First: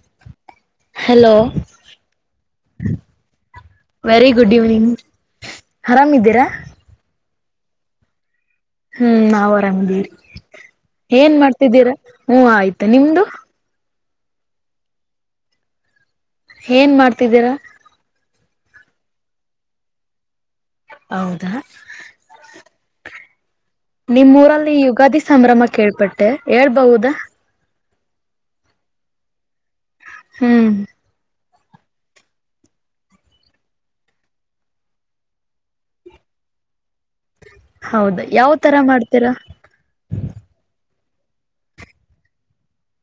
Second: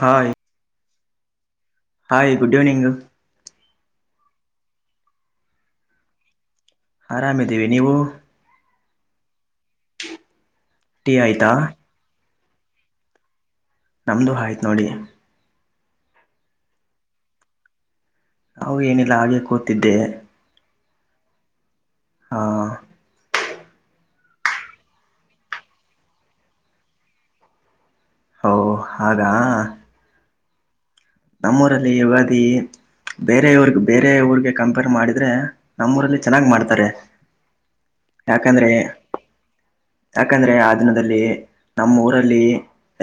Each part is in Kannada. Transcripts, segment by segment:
Hi hello hi good evening very good evening ಆರಾಮ್ ಇದ್ದೀರಾ ಆರಾಮಿದ್ದೀವಿ ನೀವು ಹ್ಮ್ ನಾವ್ ಆರಾಮ್ದೀರಿ ಟೀ ಏನ್ ಆಯ್ತಾ ಮಾಡ್ತಿದ್ದೀರಾ ಹ್ಮ ಆಯ್ತಾ ನಿಮ್ದು? ನಮ್ದು ಆಯ್ತು ನೋಡಿ ಏನ್ ಮಾಡ್ತಿದ್ದೀರಾ? ನಾವು ಏನಿಲ್ಲ ಹಾಗೆ ಕೂತಿದ್ದೆ. ಹೌದಾ ಹಾ ನಿಮ್ಮೂರಲ್ಲಿ ಯುಗಾದಿ ಸಂಭ್ರಮ ಕೇಳ್ಪಟ್ಟೆ ಹೇಳ್ಬಹುದಾ? ಹೌ ಆಗ ಹ್ಮ್ ನಮ್ಮೂರಲ್ಲಿ ಯುಗಾದಿ ಬೇರೆ ಊರ್ಗ್ ಬೇರೆ ಊರ್ಗೆ ಕಂಪೇರ್ ಮಾಡಿದ್ರೆ ನಮ್ಮ ಊರಲ್ಲಿ ಚೆನ್ನಾಗ್ ಮಾಡ್ತಾರೆ ಹೌದ ಯಾವ ಯಾಕಂದ್ರೆ ತರ ಮಾಡ್ತೀರಾ ಯಾಕಂದ್ರೆ ಆ ದಿನದಲ್ಲಿ ನಮ್ಮ ಊರಲ್ಲಿ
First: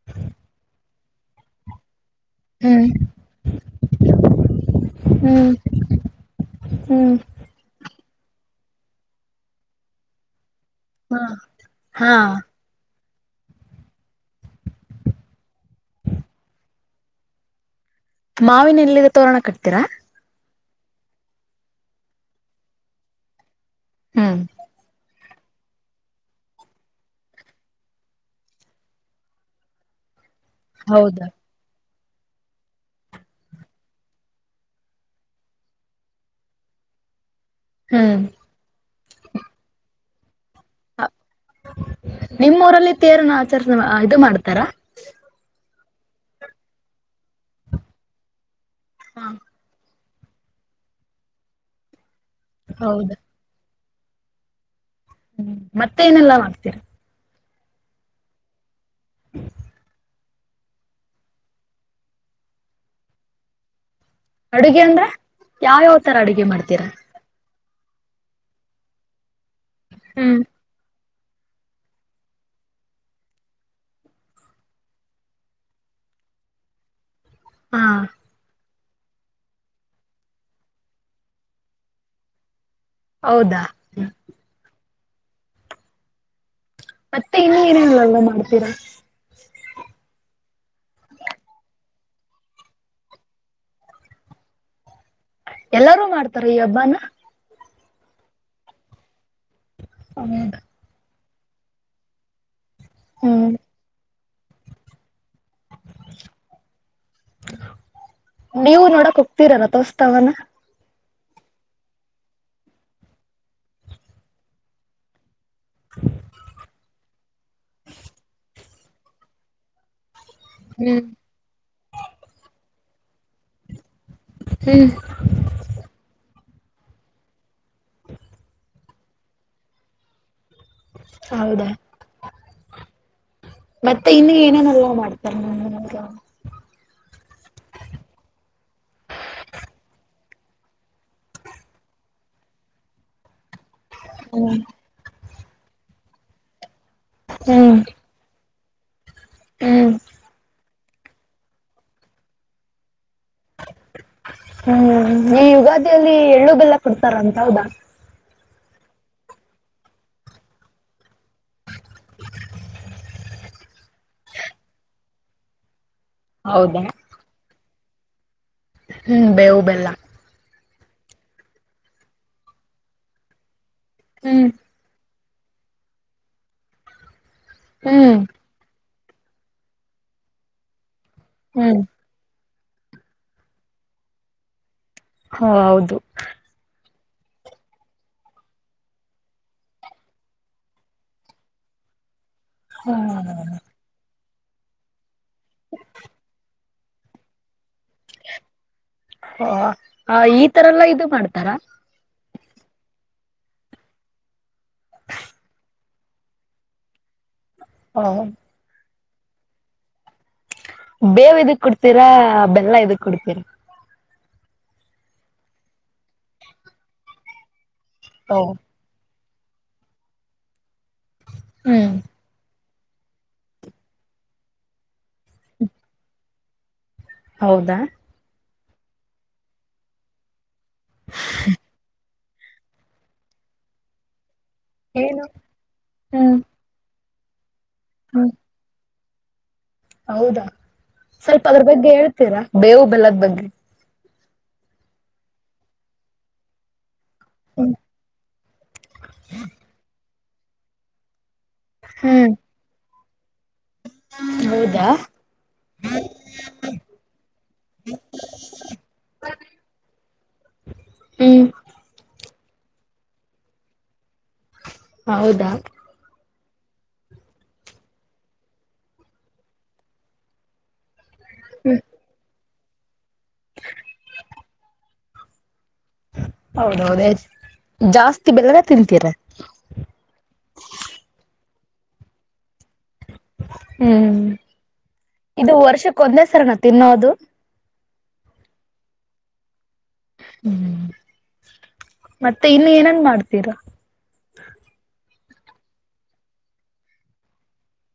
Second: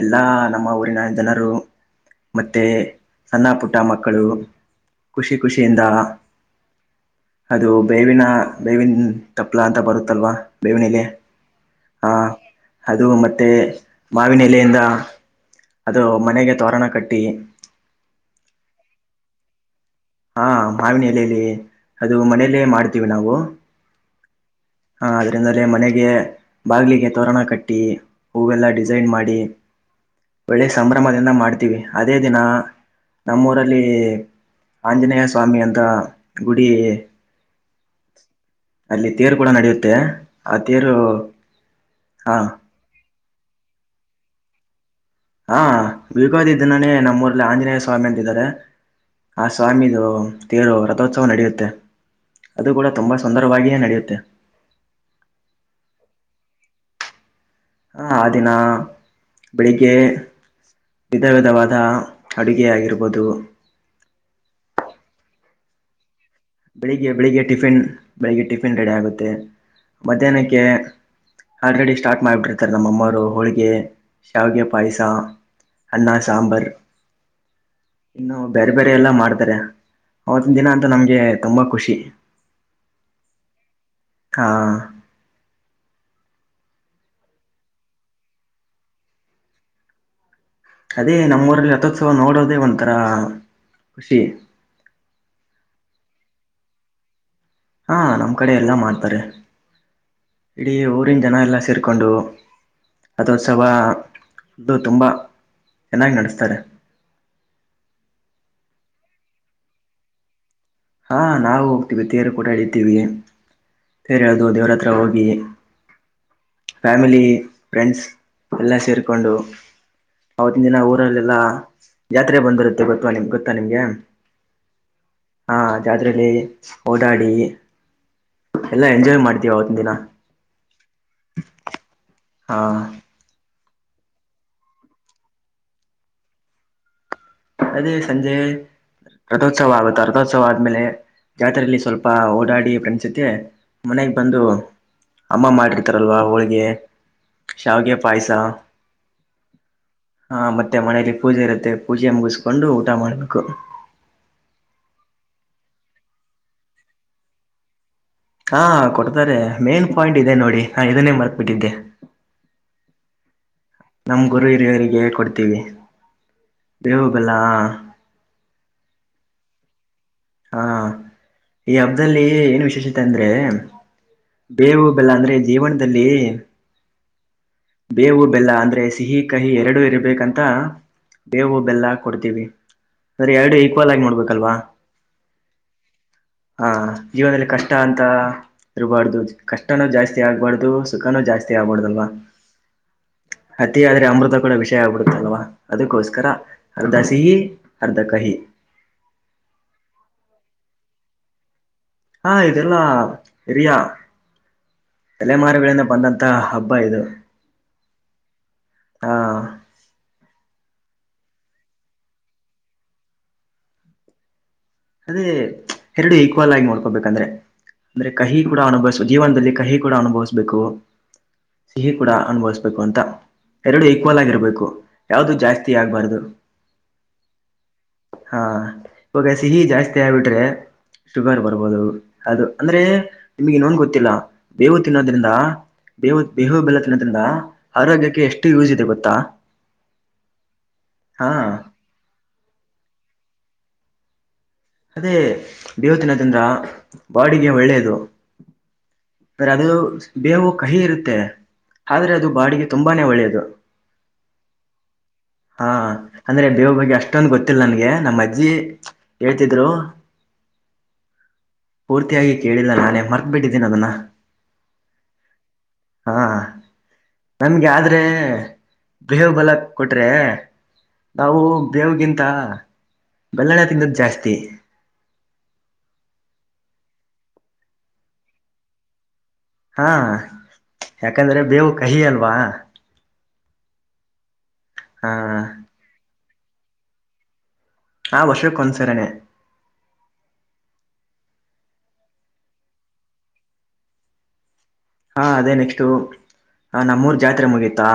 ಎಲ್ಲಾ ನಮ್ಮ ಊರಿನ ಜನರು ಮತ್ತೆ ಹ್ಮ್ ಸಣ್ಣ ಪುಟ್ಟ ಮಕ್ಕಳು ಖುಷಿ ಹ್ಮ್ ಖುಷಿಯಿಂದ ಹ್ಮ್ ಅದು ಬೇವಿನ ಬೇವಿನ ತಪ್ಲ ಅಂತ ಬರುತ್ತಲ್ವಾ ಭೇವಿ [unintelligible] ಹ [unintelligible] ಹಾ ಅದು ಮತ್ತೆ ಮಾವಿನ ಎಲೆಯಿಂದ ಅದು ಮನೆಗೆ ತೋರಣ ಕಟ್ಟಿ ಮಾವಿನಎಲೆಲ್ಲಿ ತೋರಣ ಕಟ್ತೀರಾ ಹಾ ಮಾವಿನ ಎಲೆಯಲ್ಲಿ ಅದು ಮನೇಲ್ಲೇ ಮಾಡ್ತೀವಿ ನಾವು. ಹಾ. ಹಾ ಅದರಿಂದಲೇ ಮನೆಗೆ, ಬಾಗ್ಲಿಗೆ ತೋರಣ ಕಟ್ಟಿ, ಹೂವೆಲ್ಲ ಡಿಸೈನ್ ಮಾಡಿ. ಒಳ್ಳೆ ಹೌದಾ ಸಂಭ್ರಮದಿಂದ ಮಾಡ್ತೀವಿ. ಅದೇ ದಿನ ನಮ್ಮೂರಲ್ಲಿ ಆಂಜನೇಯ ಸ್ವಾಮಿ ಅಂತ ಗುಡಿ. ಹ್ಮ್ ಅಲ್ಲಿ ತೇರು ಕೂಡ ನಡೆಯುತ್ತೆ. ಆ ತೇರು, ಹಾ ನಿಮ್ಮೂಊರಲ್ಲಿ ತೇರನ ಆಚರಣೆ ಇದು ಮಾಡ್ತಾರಾ. ಹಾ [unintelligible] ಇದ್ದನಾನೇ ನಮ್ಮ ಊರ್ಲ್ಲಿ ಆಂಜನೇಯ ಸ್ವಾಮಿ ಅಂತಿದ್ದಾರೆ. ಹಾ. ಆ ಸ್ವಾಮಿದು ತೇರು ರಥೋತ್ಸವ ನಡೆಯುತ್ತೆ ಅದು ಕೂಡ ತುಂಬ ಹೌದಾ ಸುಂದರವಾಗಿಯೇ ನಡೆಯುತ್ತೆ. ಹ್ಮ್ ಮತ್ತೆ ಏನೆಲ್ಲಾ ಮಾಡ್ತೀರಾ. ಹಾ ಆ ದಿನ ಬೆಳಿಗ್ಗೆ. ವಿಧ ವಿಧವಾದ ಅಡುಗೆ ಆಗಿರ್ಬೋದು. ಅಡುಗೆ ಅಂದ್ರೆ ಯಾವ ಯಾವ ತರ ಅಡುಗೆ ಮಾಡ್ತ ಬೆಳಿಗ್ಗೆ ಬೆಳಿಗ್ಗೆ ಟಿಫಿನ್ ಬೆಳಿಗ್ಗೆ ಟಿಫಿನ್ ರೆಡಿ ಆಗುತ್ತೆ. ಹ್ಮ್ ಮಧ್ಯಾಹ್ನಕ್ಕೆ, ಆಲ್ರೆಡಿ ಸ್ಟಾರ್ಟ್ ಮಾಡಿಬಿಟ್ಟಿರ್ತಾರೆ ನಮ್ಮಅಮ್ಮರು ಹೋಳಿಗೆ ಶಾವಿಗೆ ಪಾಯಸ. ಅ್ಣ ಸಾಂಬಾರ. ಹಾ ಇನ್ನು ಬೇರೆ ಬೇರೆ ಎಲ್ಲ ಮಾಡ್ತಾರೆ ಅವತ್ತಿನ ದಿನ ಅಂತ ನಮ್ಗೆ ತುಂಬಾ ಖುಷಿ. ಹೌದಾ. ಹಾ. ಮತ್ತೆ ಇನ್ನು ಏನೇನೆಲ್ಲ ಮಾಡ್ತೀರಾ. ಅದೇ ನಮ್ಮ ಊರಲ್ಲಿ ರಥೋತ್ಸವ ನೋಡೋದೇ ಒಂಥರ ಖುಷಿ. ಎಲ್ಲಾರೂ ಮಾಡ್ತಾರೆ ಈ ಹಬ್ಬನಾ. ಹಾ ನಮ್ ಕಡೆ ಎಲ್ಲಾ ಮಾಡ್ತಾರೆ. [inaudible] ಇ ಊರಿನ ಜನ ಎಲ್ಲ ಸೇರಕೊಂಡು ಹ್ಮ್ [unintelligible] ತುಂಬ ಚೆನ್ನಾಗ್ ನಡೆಸ್ತಾರೆ. ನೀವು ನೋಡಕ್ ಹೋಗ್ತೀರಾ ರಾಥೋತ್ಸವನಾ. ಹಾಂ ನಾವು ಹೋಗ್ತೀವಿ ತೇರು ಕೂಡ ಎಳಿತೀವಿ. ತೇರು ಎಳದು ದೇವ್ರ ಹತ್ರ ಹೋಗಿ. ಫ್ಯಾಮಿಲಿ ಫ್ರೆಂಡ್ಸ್ ಎಲ್ಲ ಸೇರಕೊಂಡು. ಆವತ್ತಿನ ದಿನ ಹ್ಮ್ ಊರಲ್ಲೆಲ್ಲಾ ಜಾತ್ರೆ ಬಂದಿರುತ್ತೆ ಗೊತ್ತವಾ ನಿಮ್ಗೆ ಗೊತ್ತಾ ನಿಮ್ಗೆ. ಹ್ಮ್. ಹಾ ಜಾತ್ರೆಲಿ ಓಡಾಡಿ. ಎಲ್ಲ ಎಂಜಾಯ್ ಮಾಡ್ತೀವಿ ಆವತ್ತಿನ ದಿನ. ಹೌದಾ. ಹಾ ಮತ್ತೆ ಇನ್ನು ಏನೇನೆಲ್ಲ ಮಾಡ್ತಾರೆ. [unintelligible] ಅದೇ ಸಂಜೆ ರಥೋತ್ಸವ ಆಗುತ್ತೆ. ರಥೋತ್ಸವ ಆದ್ಮೇಲೆ, ಜಾತ್ರರೆೆಯಲ್ಲಿ ಸ್ವಲ್ಪ ಓಡಾಡಿ ಫ್ರೆಂಡ್ಸ್ ಜೊತೆ. ಮನೆಗ್ ಬಂದು ಅಮ್ಮ ಮಾಡಿರ್ತಾರಲ್ವಾ ಹೋಳಿಗೆ ಹ್ಮ್ ಶಾವಗೆ. ಪಾಯಸ ಹ್ಮ್ ಹ ಮತ್ತೆ ಮನೇಲಿ ಪೂಜೆ ಇರುತ್ತೆ. ಪೂಜೆ ಮುಗಿಸ ಕೊಂಡು ಊಟ ಮಾಡ್ಬೇಕು. ಹ್ಮ್ ಈ ಯುಗಾದಿಯಲ್ಲಿ ಎಳ್ಳುಗಬೇಲ್ಲ ಕೊಡ್ತಾರಂತ ಹೌದಾ. ಹಾ ಕೊಡ್ತಾರೆ ಮೇನ್ ಪಾಯಿಂಟ್ ಇದೆ ನೋಡಿ ನಾ ಇದನ್ನೇ ಮರ್ತ್ ಬಿಟ್ಟಿದ್ದೆ. [inaudible] ನಮ್ಮ ಗುರು ಹಿರಿಯರಿಗೆ ಕೊಡ್ತೀವಿ ಹೌದಾ ಬೇವು ಬೆಲ್ಲಾ. ಹ್ಮ್ ಬೇವು ಬೆಲ್ಲ. ಹ್ಮ್ಮ್ ಈ ಹಬ್ದಲ್ಲಿ ಏನು ವಿಶೇಷತೆ ಅಂದ್ರೆ. ಹ್ಮ ಬೇವು ಬೆಲ್ಲ ಅಂದ್ರೆ ಜೀವನದಲ್ಲಿ ಹ್ಮ್ ಬೇವು ಬೆಲ್ಲ ಅಂದ್ರೆ ಸಿಹಿ ಕಹಿ ಎರಡು ಇರ್ಬೇಕಂತ ಬೇವು ಹ್ಮ್ ಬೆಲ್ಲ. ಕೊಡ್ತೀವಿ ಸರಿ ಎರಡು ಈಕ್ವಲಾಗಿ ನೋಡ್ಬೇಕಲ್ವಾ. ಹಾ ಹೌದು. ಹಾ ಜೀವನದಲ್ಲಿ ಕಷ್ಟ ಅಂತ. ಇರ್ಬಾಡ್ದ ಕಷ್ಟನೂ ಜಾಸ್ತಿ ಆಗ್ಬಾಡಾದು ಸುಖನೂ ಜಾಸ್ತಿ ಆಬಾಡದಲ್ವ. ಹ್ಮ್ ಅತಿ ಆದ್ರೆ ಅಮೃತ ಕೂಡ ವಿಷಯ ಆಗ್ಬಿಡುತ್ತಲ್ವಾ ಅದಕ್ಕೋಸ್ಕರ ಅರ್ಧ ಸಿಹಿ ಅರ್ಧ ಕಹಿ. ಹೊಓ ಈ ತರಲ್ಲ ಇದು ಮಾಡ್ತಾರಾ. ಹಾ ಇದೆಲ್ಲಾ ಸರಿಯಾ. ತಲೆಮಾರುಗಳಿಂದ ಬಂದಂತ ಹಬ್ಬ ಇದು. ಹ [unintelligible] ಹಾ ಬೇವು ಇದಕ್ ಕೊಡ್ತೀರಾ ಬೆಲ್ಲ ಇದಕ್ ಕೊಡ್ತೀರಾ. ಅದೇ ಎರಡು ಈಕ್ವಲಾಗಿ ನೋಡ್ಕೋಬೇಕಂದ್ರೆ ಅಂದ್ರೆ ಓ ಕಹಿ ಕೂಡ ಅನುಭವಿಸ ಜೀವನದಲ್ಲಿ ಕಹಿ ಕೂಡ ಅನುಭವಿಸಬೇಕು ಸಿಹಿ ಹ್ಮ್ ಕೂಡ ಅನುಭವಿಸ ಬೇಕು ಅಂತ ಎರಡು ಈಕ್ವಲ್ ಆಗಿರ್ಬೇಕು ಯಾವ್ದು ಜಾಸ್ತಿ ಆಗ್ಬಾರದು. ಹೌದಾ ಹಾ ಇವಾಗ ಸಿಹಿ ಜಾಸ್ತಿ ಆಗ್ಬಿಟ್ರೆ ಶುಗರ್ ಬರ್ಬೋದು. ಅದು ಅಂದ್ರೆ ನಿಮ್ಗೆ ಇನ್ನೊನ್ ಗೊತ್ತಿಲ್ಲ ಬೇವು ಏನು ತಿನ್ನೋದ್ರಿಂದ ಬೇವು ಹ್ಮ್ ಬೇವು ಬೆಲ. ತಿನ್ನದ್ರಿಂದ ಆರೋಗ್ಯಕ್ಕೆ ಹ್ಮ್ ಎಷ್ಟು ಯೂಜ್ ಇದೆ ಗೊತ್ತಾ. ಹೌದಾ ಹಾ ಸ್ವಲ್ಪ ಅದ್ರ ಬಗ್ಗೆ ಹೇಳ್ತೀರಾ ಬೇವು ಬೆಲ್ಲದ ಬಗ್ಗೆ. ಅದೇ ಬೇವತ್ತಿನದಿಂದ. ಬಾಡಿಗೆ ಒಳ್ಳೇದು ಖರೆ ಅದು ಬೇವು ಕಹಿ ಇರುತ್ತೆ. ಆದ್ರೆ ಅದು ಹ್ಮ್ ಬಾಡಿಗೆ ತುಂಬಾನೇ ಒಳ್ಳೆಯದು. ಹೌದಾ. ಹಾ ಅಂದ್ರೆ ಬೇವ ಬಗ್ಗೆ ಅಷ್ಟೊಂದು ಗೊತ್ತಿಲ್ಲ ನನ್ಗೆ ನಮ್ಮಜ್ಜಿ. ತಿದ್ರು. ಹ್ಮ. ಪೂರ್ತಿಯಾಗಿ ಕೇಳಿಲ್ಲ ನಾನೇ ಮರ್ತ್ಬಿಟ್ಟಿದ್ದೀನ ಅದನ್ನ. ಹೌದಾ ಹಾ ನನ್ಗೆ ಆದ್ರೆ ಬೇವು ಬೆಲ್ಲ ಕೊಟ್ರೆ. ನಾವು ಬೇವುಗಿಂತ ಬೆಲ್ಲನೆ ತಿಂದದ ಜಾಸ್ತಿ. ಹೌದೌದ ಎಸ್ ಜಾಸ್ತಿ ಬೆಲ್ಲನೆ ತಿಂತೀರ. ಹಾ ಯಾಕಂದ್ರೆ ಬೇವು ಕಹಿ ಅಲ್ವಾ. ಹ್ಮ್ ಹಾ ಇದು ವರ್ಷಕ್ಕ ಒಂದೇ ಸರ್ನಾ ತಿನ್ನೋದು. ಹಾ ವರ್ಷಕ್ಕೊಂದ್ಸರಿನೆೆ. ಹ್ಮ್ ಮತ್ತೆ ಇನ್ನು ಏನನ್ ಮಾಡ್ತೀರಾ. ಹಾಂ ಅದೇ ನೆಕ್ಸ್ಟು ಹಾ ನಮ್ಮೂರು ಜಾತ್ರೆ ಮುಗಿತಾ.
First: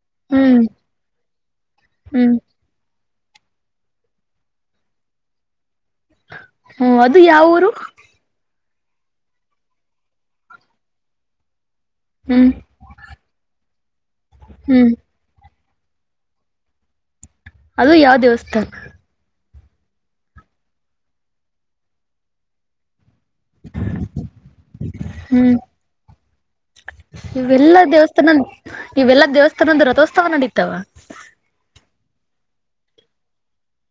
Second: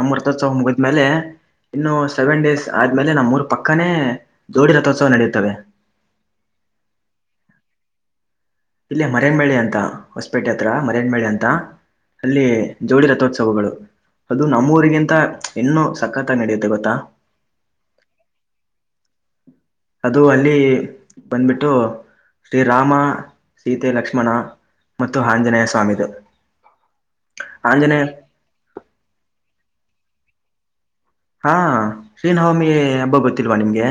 ಅಮ್ಮೃತೋತ್ಸವ ಹ್ಮ್ ಮುಗ್ದ ಮೇಲೆ ಇನ್ನು ಹ್ಮ್ ಸೆವೆನ್ ಡೇಸ್. ಆದ್ಮೇಲೆ ನಮ್ ಊರ್ ಪಕ್ಕನೇ ಜೋಡಿ ರಥೋತ್ಸವ ನಡೆಯುತ್ತವೆ. ಹ್ಮ ಅದು ಯಾವ ಊರು? ಇಲ್ಲಿ ಮರೇಮಬಳ್ಳಿ ಅಂತ ಹೊಸ್ಪೇಟೆ ಹತ್ರ ಮರೇಮಬಿಳ್ಳಿ ಅಂತ ಅಲ್ಲಿ ಹ್ಮ್ ಜೋಡಿ ರಥೋತ್ಸವಗಳು ಅದು ಹ್ಮ್ ನಮ್ಮೂಊರಿಗಿಂತ ಇನ್ನೂ ಸಖತ್ತಾಗಿ ನಡೆಯುತ್ತೆ ಗೊತ್ತಾ? ಅದು ಯಾವ ದೇವಸ್ಥಾನ? ಅದು ಅಲ್ಲಿ ಬಂದ್ಬಿಟ್ಟು ಶ್ರೀ ರಾಮ ಸೀತೆ ಲಕ್ಷ್ಮಣ ಮತ್ತು ಹ್ಮ್ ಆಂಜನೇಯ ಸ್ವಾಮಿದು ಇವೆಲ್ಲಾ ಆಂಜನೇಯ ದೇವಸ್ಥಾನ ಇವೆಲ್ಲಾ ದೇವಸ್ಥಾನದ ರಥೋತ್ಸವ ನಡೀತಾವ ಹಾ ಶ್ರೀನವಮಿ ಹಬ್ಬ ಗೊತ್ತಿಲ್ವಾ ನಿಮ್ಗೆ?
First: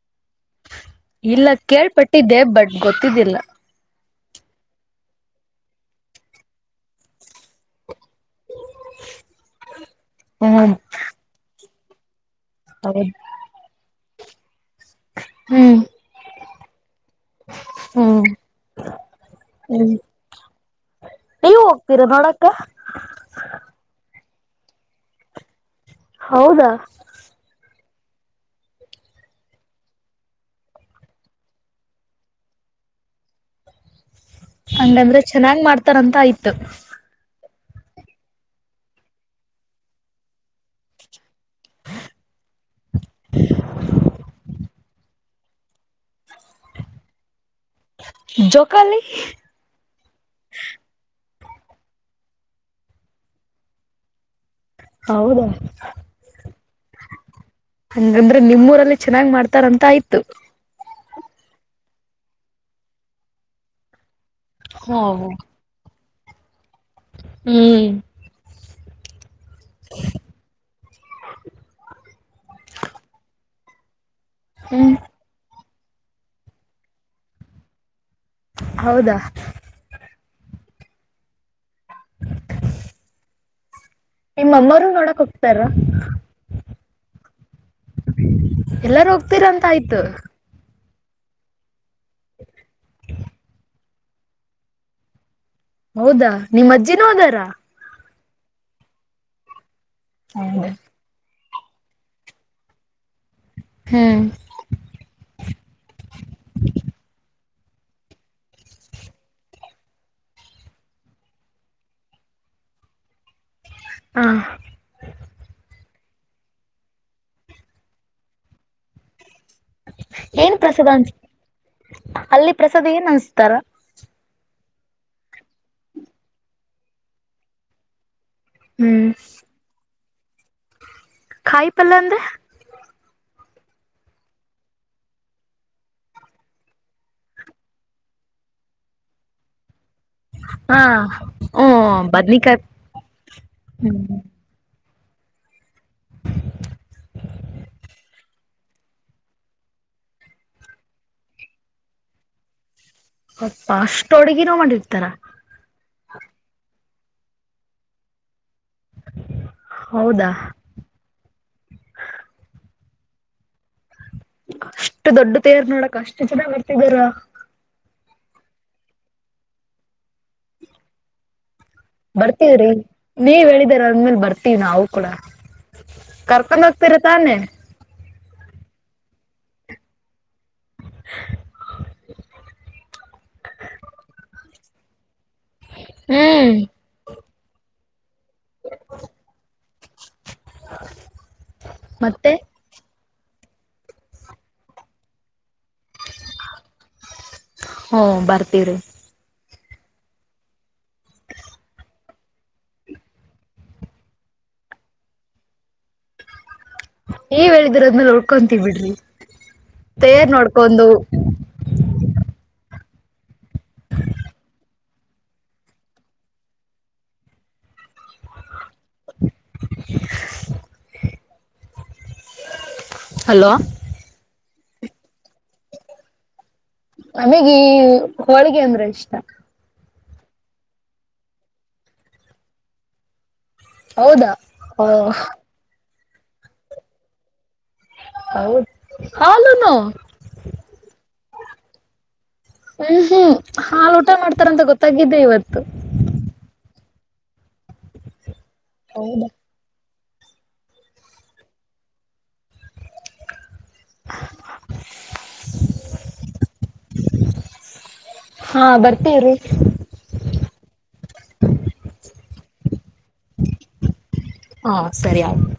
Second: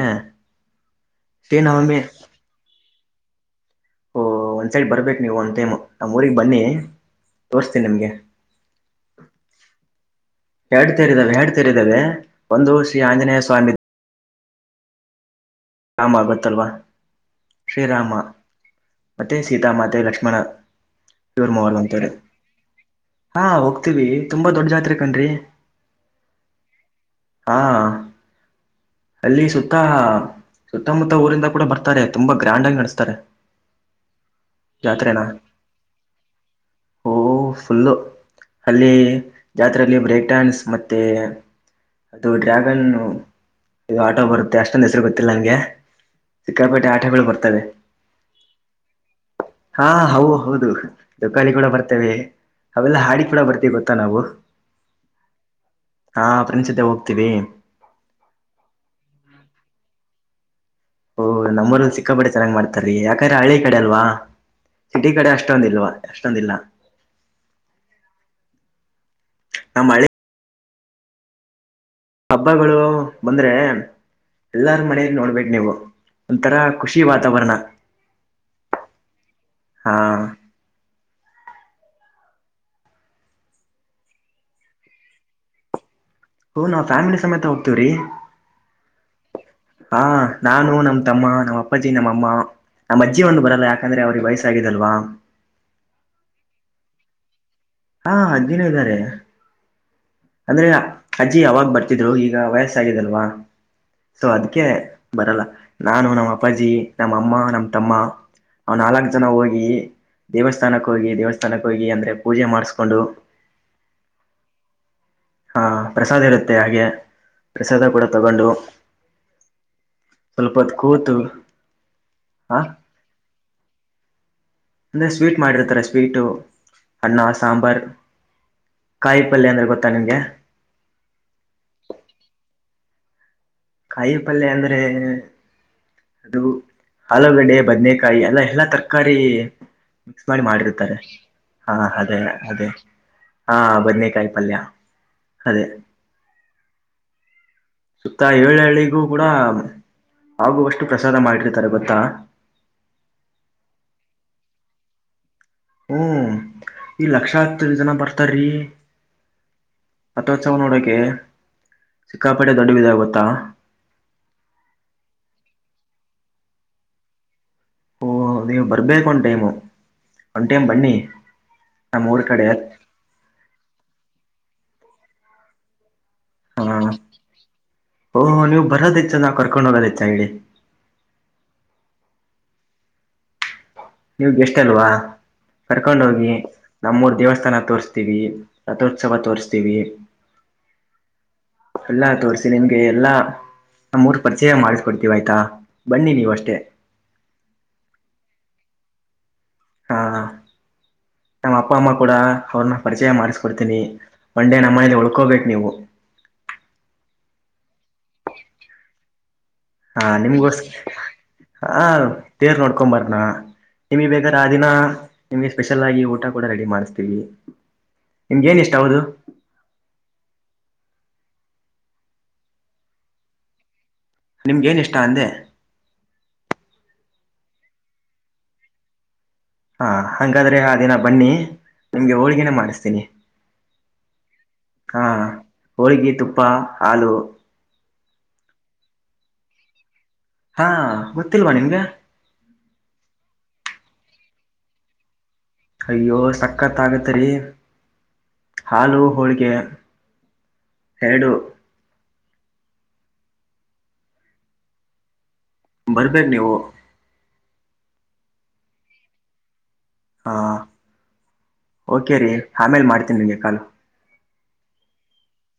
ಇಲ್ಲ ಶ್ರೀನವಮಿ ಕೇಳ್ಪಟ್ಟಿದ್ದೆ ಬಟ್ ಗೊತ್ತಿದ್ದಿಲ್ಲ. ಓಹ ಒಂದು ಸೈಡ್ ಬರ್ಬೇಕು ನೀವು ಒಂದು ಟೈಮ್ ನಮ್ಮ ಊರಿಗೆ ಬನ್ನಿ ತೋರಿಸ್ತೀನಿ ನಿಮಗೆ ಹ್ಮ್ ಹೆಡ್ತರಿದಾವೆ ಹೇಡ್ತರಿದ್ದಾವೆ ಒಂದು ಶ್ರೀ ಹೌದು ಆಂಜನೇಯ ಸ್ವಾಮಿ ಹ್ಮ್ ಹಂಬ ಆಗತ್ತಲ್ವಾ ಶ್ರೀರಾಮ. ಹ್ಮ್ ಮತ್ತೆ ಹ್ಮ್ ಸೀತಾಮಾತೆ ಲಕ್ಷ್ಮಣ ನೀವು ಪೂರ್ಮೋಹರ್ [unintelligible] ಅಂತರ ಹೋಗ್ತೀರಾ ನೋಡಕ್ಕ ಹಾ ಹೋಗ್ತೀವಿ ತುಂಬಾ ದೊಡ್ಡ ಜಾತ್ರೆ ಕನಂಣ್ರೀ ಹೌದಾ ಹಾ ಅಲ್ಲಿ ಸುತ್ತ ಸುತ್ತಮುತ್ತ ಊರಿಂದ ಕೂಡ ಬರ್ತಾರೆ. ತುಂಬಾ ಗ್ರಾಂಡ್ ಆಗಿ ನಡೆಸ್ತಾರೆ. ಹಂಗಂದ್ರೆ ಜಾತ್ರೆನ ಚೆನ್ನಾಗ್ ಮಾಡ್ತಾರಂತ ಆಯ್ತು ಓ ಫುಲ್ಲು ಅಲ್ಲಿ ಜಾತ್ರೆಯಲ್ಲಿ ಬ್ರೇಕ್ ಡ್ಯಾನ್ಸ್ ಮತ್ತೆ ಅದು ಡ್ರ್ಯಾಗನ್ ಇದು ಆಟೋ ಬರುತ್ತೆ ಅಷ್ಟ. ಇಂದು ಹೆಸರು ಗೊತ್ತಿಲ್ಲ ನನ್ಗೆ ಸಿಕ್ಕಾಪೇಟೆ ಆಟಗಳು ಬರ್ತವೇ ಜೋಕಾಲಿ ಹಾ ಹೌ ಹೌದು ಜೋಕಾಲಿ ಕೂಡ ಬರ್ತೇವೆ ಅವೆಲ್ಲ ಹಾಡಿ ಕೂಡ ಬರ್ತಿವಿ ಗೊತ್ತಾ ನಾವು ಹೌದಾ? ಹಾ ಫ್ರೆಂಡ್ಸ್ ಜೊತೆ ಹೋಗ್ತೀವಿ ಹಂಗಂದ್ರೆ ನಿಮ್ ಊರಲ್ಲಿ ಚೆನ್ನಾಗ್ ಮಾಡ್ತಾರಂತ ಆಯ್ತು. ಓಹ್ ನಮ್ಮ್ಊಲ್ಲಿ ಸಿಕ್ಕಾಪಡ್ ಚೆನ್ನ್ ಮಾಡ್ತಾರೀ. ಯಾಕಂದ್ರೆ ಹಳ್ಳಿ ಕಡೆ ಅಲ್ವಾ ಹಾ ಸಿಟಿ ಕಡೆ ಅಷ್ಟೊಂದಿಲ್ವಾ. ಎಷ್ಟೊಂದಿಲ್ಲ? ಹ್ಮ್ ನಮ್ ಹಳ್ಳಿ [inaudible] ಹಬ್ಬಗಳು ಬಂದ್ರೆ ಎಲ್ಲಾರ ಹ್ಮ್ ಮನೇಲಿ ನೋಡ್ಬೇಕ್ ನೀವು. ಒಂತರ ಖುಷಿ ವಾತಾವರಣ ಹೌದಾ ಹಾ [inaudible] ನಿಮ್ಮ ಅಮ್ಮರು ನೋಡಕ್ ಹೋಗ್ತಾರ? ಹ್ಞೂ ನಾವು ಫ್ಯಾಮಿಲಿ ಸಮೇತ ಹೋಗ್ತೀವ್ರಿ. ಎಲ್ಲಾರು ಹೋಗ್ತೀರ ಅಂತ ಹಾ ಆಯ್ತು ನಾನು ನಮ್ಮ ತಮ್ಮ, ನಮ್ಮ ಅಪ್ಪಜ್ಜಿ, ನಮ್ಮಅಮ್ಮ, ನಮ್ಮ ಅಜ್ಜಿ, ಒಂದು ಬರಲ್ಲ ಯಾಕಂದ್ರೆ ಅವ್ರಿಗೆ ವಯಸ್ಸಗಿದಲ್ವಾ ಹೌದಾ ನಿಮ್ಮ್ ಅಜ್ಜಿನು ಹದಾರ? ಹಾ ಅಜ್ಜಿನು ಇದ್ದಾರೆ. ಅಂದ್ರೆ ಹೌದು ಅಜ್ಜಿ ಅವಾಗ ಬರ್ತಿದ್ರು ಈಗ ವಯಸ್ಸಾಗಿದಲ್ವಾ ಹ್ಮ್ ಶೋ ಅದ ಕೆ ಬರಲ್ಲ ನಾನು, ನಮ್ಮ್ ಅಪ್ಪಾಜಿ, ನಮ್ಮ ಅಮ್ಮ, ನಮ ತಮ್ಮ. ಅವ್ ನಾಲ್ಕ ಜನ ಹೋಗಿ ದೇವಸ್ಥಾನಕ್ಕೆ ಹೋಗಿ ದೇವಸ್ಥಾನಕ್ಕೆ ಹೋಗಿ ಅಂದ್ರೆ ಪೂಜೆ ಮಾಡಸ್ಕೊಂಡು. ಹಾ. ಹಾಂ ಪ್ರಸಾದ ಇರುತ್ತೆ ಹಾಗೆ ಪ್ರಸಾದ ಕೂಡ ತಗೊಂಡು. ಸ್ವಲ್ಪ ಏನ್ ಹೊತ್ತು ಪ್ರಸಾದ ಅನ್ಚ್ ಕೂತು ಅಲ್ಲಿ ಹ ಪ್ರಸಾದ ಏನ್ ಅನ್ಸ್ತಾರ. ಅಂದ್ರೆ ಸ್ವೀಟ್ ಮಾಡಿರ್ತಾರೆ. ಸ್ವೀಟು, ಅನ್ನ, ಸಾಂಬಾರ್, ಹ್ಮ್ ಕಾಯಿ ಪಲ್ಯ ಅಂದ್ರೆ ಗೊತ್ ತ್ನಗೆ. ಕಾಯಿ ಪಲ್ಯ ಅಂದ್ರೆ. ಕಾಯಿ ಪಲ್ಯ ಅಂದ್ರೆ. ಅದು ಆಲೂಗಡೆ, ಬದನೇಕಾಯಿ, ಅಲ್ಲ ಎಲ್ಲಾ ತರಕಾರಿ. ಮಿಕ್ಸ್ ಮಾಡಿ ಹಾ ಮಾಡಿರ್ತ್ತಾರೆ ಹಾ ಹ್ಮ್ ಅದೇ ಬದ್ನಿಕಾಯಿ ಅದೇ. ಹಾ ಹ್ಮ್ ಬದನೇಕಾಯಿ ಪಲ್ಯ ಅದೇ. ಸುತ್ತ ಏಳ ಹಳ್ಳಿಗೂ ಕೂಡ ಆಗುವಷ್ಟು ಪ್ರಸಾದ ಮಾಡಿರ್ತಾರೆ ಗೊತ್ತಾ. ಯಪ್ಪ ಅಷ್ಟೊಡಗಿನೋ ಮಾಡಿರ್ತಾರ. ಹ್ಮ ಈ ಲಕ್ಷ್ಯತ್ರ ಜನ ಬರ್ತಾರೀ. ಹೌದಾ ರಥೋತ್ಸವ ನೋಡೋಕೆ ಸಿಕ್ಕಾಪೇಟೆ ದೊಡ್ಡವಿದ ಗೊತ್ತಾ. ಅಷ್ಟು ದೊಡ್ಡ ತೇರ್ ನೋಡಕ್ ಅಷ್ಟು ಜನ ಬರ್ತಿದೀರಾ. ಓ ನೀವು ಬರ್ಬೇಕು ಒಂದ್ ಟೈಮು ಒಂದ್ ಟೈಮ್ ಬನ್ನಿ ನಮ್ಮ ಊರ ಕಡೆ. ಬರ್ತೀವ್ರಿ ನೀವ್ ಹೇಳಿದರ ಅಂದ್ಮೇಲ್ ಬರ್ತೀವಿ ನಾವು ಕೂಡ ಕರ್ಕೊಂಡ ಹೋಗ್ತಿರ ತಾನೇ. ಓ ನೀವು ಬರೊದ್ ಹೆಚ್ಚ ನಾ ಕರ್ಕೊಂಡು ಹೋಗೊದ್ ಹೆಚ್ಚ ಹೇಳಿ. [inaudible] ನೀವ್ ಬೇಷ್ಟ ಅಲ್ವಾ ಕರ್ಕೊಂಡ ಹೋಗಿ ಹ್ಮ್ ನಮ್ಮೂರ್ ದೇವಸ್ಥಾನ ತೋರ್ಸ್ತೀವಿ. ರಥೋತ್ಸವ ತೋರಿಸ್ತೀವಿ. ಎಲ್ಲಾ ಮತ್ತೆ ತೋರಿಸ್ತಿನಿ ನಿಮ್ಗೆ ಎಲ್ಲ. ನಮ್ಮ ಊರು ಪರಿಚಯ ಮಾಡ್ಸ ಕೊಡ್ತಿವಿ ಆಯ್ತಾ ಬನ್ನಿ ನೀವ ಅಷ್ಟೇ. ಹ್ಮ್ ಬರ್ತಿವ್ರಿ. ಹಾ. ನಮ್ಮ ಅಪ್ಪ ಅಮ್ಮ ಕೂಡ ಅವ್ರನ್ನ ಪರಿಚಯ ಮಾಡಿಸ್ಕೊಡ್ತೀನಿ ಒನ್ ಡೇ ನಮ್ಮನೇಲಿ ಉಳ್ಕೋಬೇಕು ನೀವು. ನೀವ್ ಹೇಳಿದಿರದ್ಮೇಲೆ ಉಳ್ಕೊಂತೀವಿ ಬಿಡ್ರಿ. ಹಾ ತೇರ್ ನಿಮ್ಗೋಸ್ ನೋಡ್ಕೊಂದು, ಹ ತೇರ್ ನೋಡ್ಕೊ ಬರ್ಣ. ನಿಮ್ಗೆ ಬೇಕಾರೆ ಆ ದಿನ ನಿಮ್ಗೆ ಸ್ಪೆಷಲ್ ಆಗಿ ಊಟ ಕೂಡ ರೆಡಿ ಮಾಡ್ಸ್ತೀವಿ. ನಿಮ್ಗೆ ಏನ ಇಷ್ಟ ಹೌದು. ಹಲೋ. ನಿಮ್ಗೇನ್ ಇಷ್ಟ ಅಂದೆ. ನಮೀಗಿ ಹೋಳಗೆ ಅಂದ್ರೆ ಇಷ್ಟ. ಹಾ ಹಂಗಾದ್ರೆ ಆ ದಿನ ಬನ್ನಿ ನಿಮ್ಗೆ ಹೋಳ್ಗನೆೇ ಮಾಡಿಸ್ತೀನಿ. ಹೌದಾ ಹ. ಹೋಳಿಗಿ ತುಪ್ಪ ಹಾಲು. ಹೌದ್ ಹಾಲುನು. ಹಾ ಗೊತ್ತಿಲ್ವಾ ನಿಮ್ಗ. ಹ್ಮ್ ಹ್ಮ್ ಹಾಲ್ ಊಟ ಮಾಡ್ತಾರ ಅಂತ ಗೊತ್ತಾಗಿದ್ದೆ ಇವತ್ತು. ಅಯ್ಯೋ ಸಕ್ಕತ್ ಆಗುತ್ತೆ ರಿ ಹಾಲು ಹೌದಾ ಹೋಳ್ಗೆ. [inaudible] [inaudible] ಬರ್ಬೇಡ್ ನೀವು. ಹಾ ಬರ್ತೇ ಇರು ಹಾ ಓಕೆ ರೀ ಆಮೇಲೆ ಮಾಡ್ತೀನಿ ನಿಮಗೆ ಕಾಲು. ಹಾ ಸರಿ ಅಯ್ತು